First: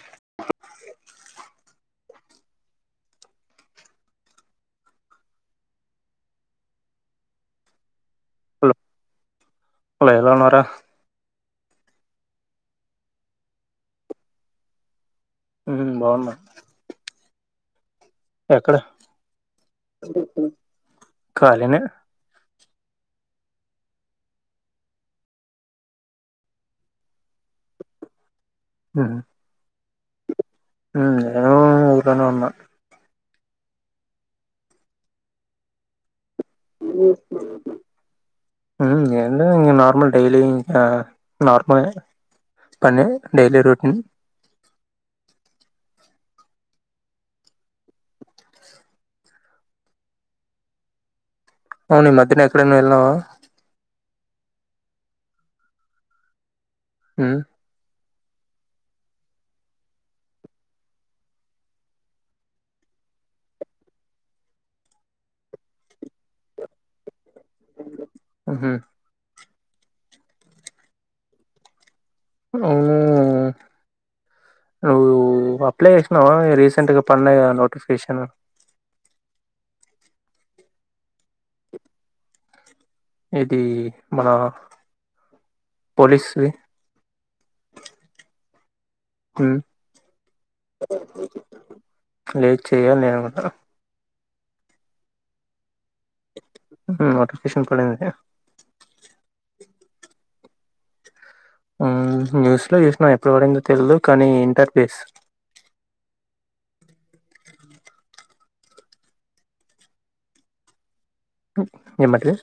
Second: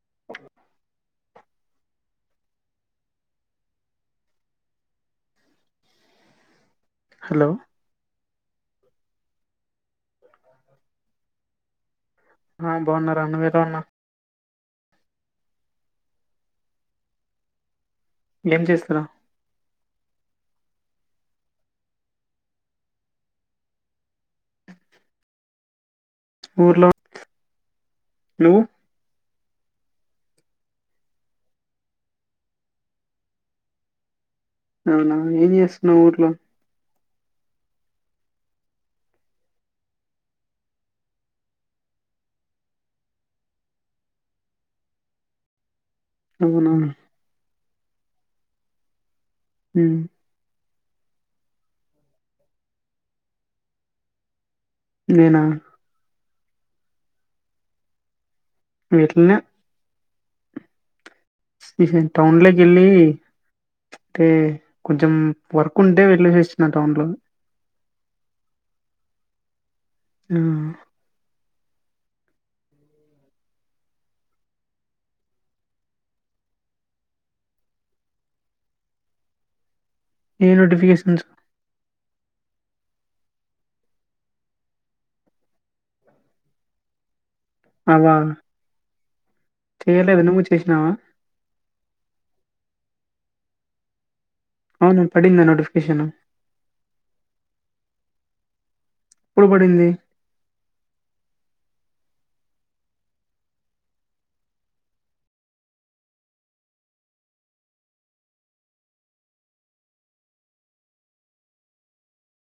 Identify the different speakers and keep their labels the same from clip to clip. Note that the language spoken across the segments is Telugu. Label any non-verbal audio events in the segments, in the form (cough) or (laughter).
Speaker 1: అ (inaudible) హలో
Speaker 2: ఎలావున్నావ్ రా
Speaker 1: ఆ బాగున్న రా నువలా ఉన్నావు
Speaker 2: ఉమ్ బాగున్నా
Speaker 1: ఏం
Speaker 2: ఎక్కడ
Speaker 1: చేస్తున్నావ్
Speaker 2: ఖాళినే
Speaker 1: ఊర్లో నువ్వు
Speaker 2: నేను ఊర్లోనే ఉన్న
Speaker 1: అవునా ఏం చేస్తున్నావ్ ఊర్లో
Speaker 2: (unintelligible) హ్మ్ నార్మల్ డైలీ ఇకా నార్మల్ పన్న డెలీ రూటీన్
Speaker 1: అవునా హ్మ్
Speaker 2: అవు ఈ మధ్యన ఎక్కడైనా వెళవా
Speaker 1: నేనా
Speaker 2: హ్మ్
Speaker 1: ఏళ్ళిన టౌన్లేకెల్లి అంటే కొంచెం వర్క్ ఉంటే వెళ్ళేది చ టౌన్ లో
Speaker 2: హూహు
Speaker 1: ఆ
Speaker 2: అవును అ అప్లై చేసినావ రీసెంట్ గా పడినా నోటిఫికేషన్
Speaker 1: ఏ నోటిఫికేషన్స్
Speaker 2: ఇది మన పోలీస్ వి
Speaker 1: అవా చెయలేదు నువ్వు చేసినావా
Speaker 2: కొద్ది గా చెయాలి నేను కూడా,
Speaker 1: అవును ఎప్పుడు ఉంది నోటిఫికేషన్,
Speaker 2: ఇంకో నోటిఫికేషన్ పడలేదా,
Speaker 1: ఏపప్పుడు పడింది,
Speaker 2: హూ న్యూస్లో చూసినాం ఎప్పుడు పడిందో తెలీదు కానీ ఇంటర్ఫేస్, వినపడట్లే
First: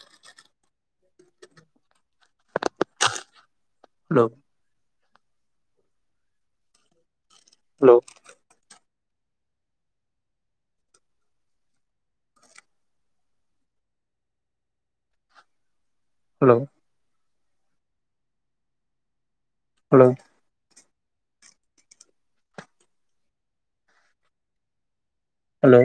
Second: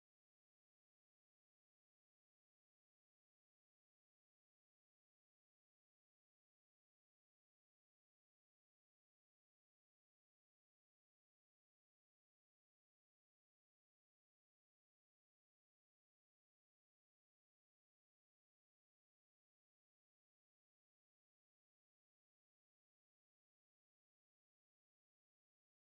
Speaker 2: హలో లో హలో హలో హలో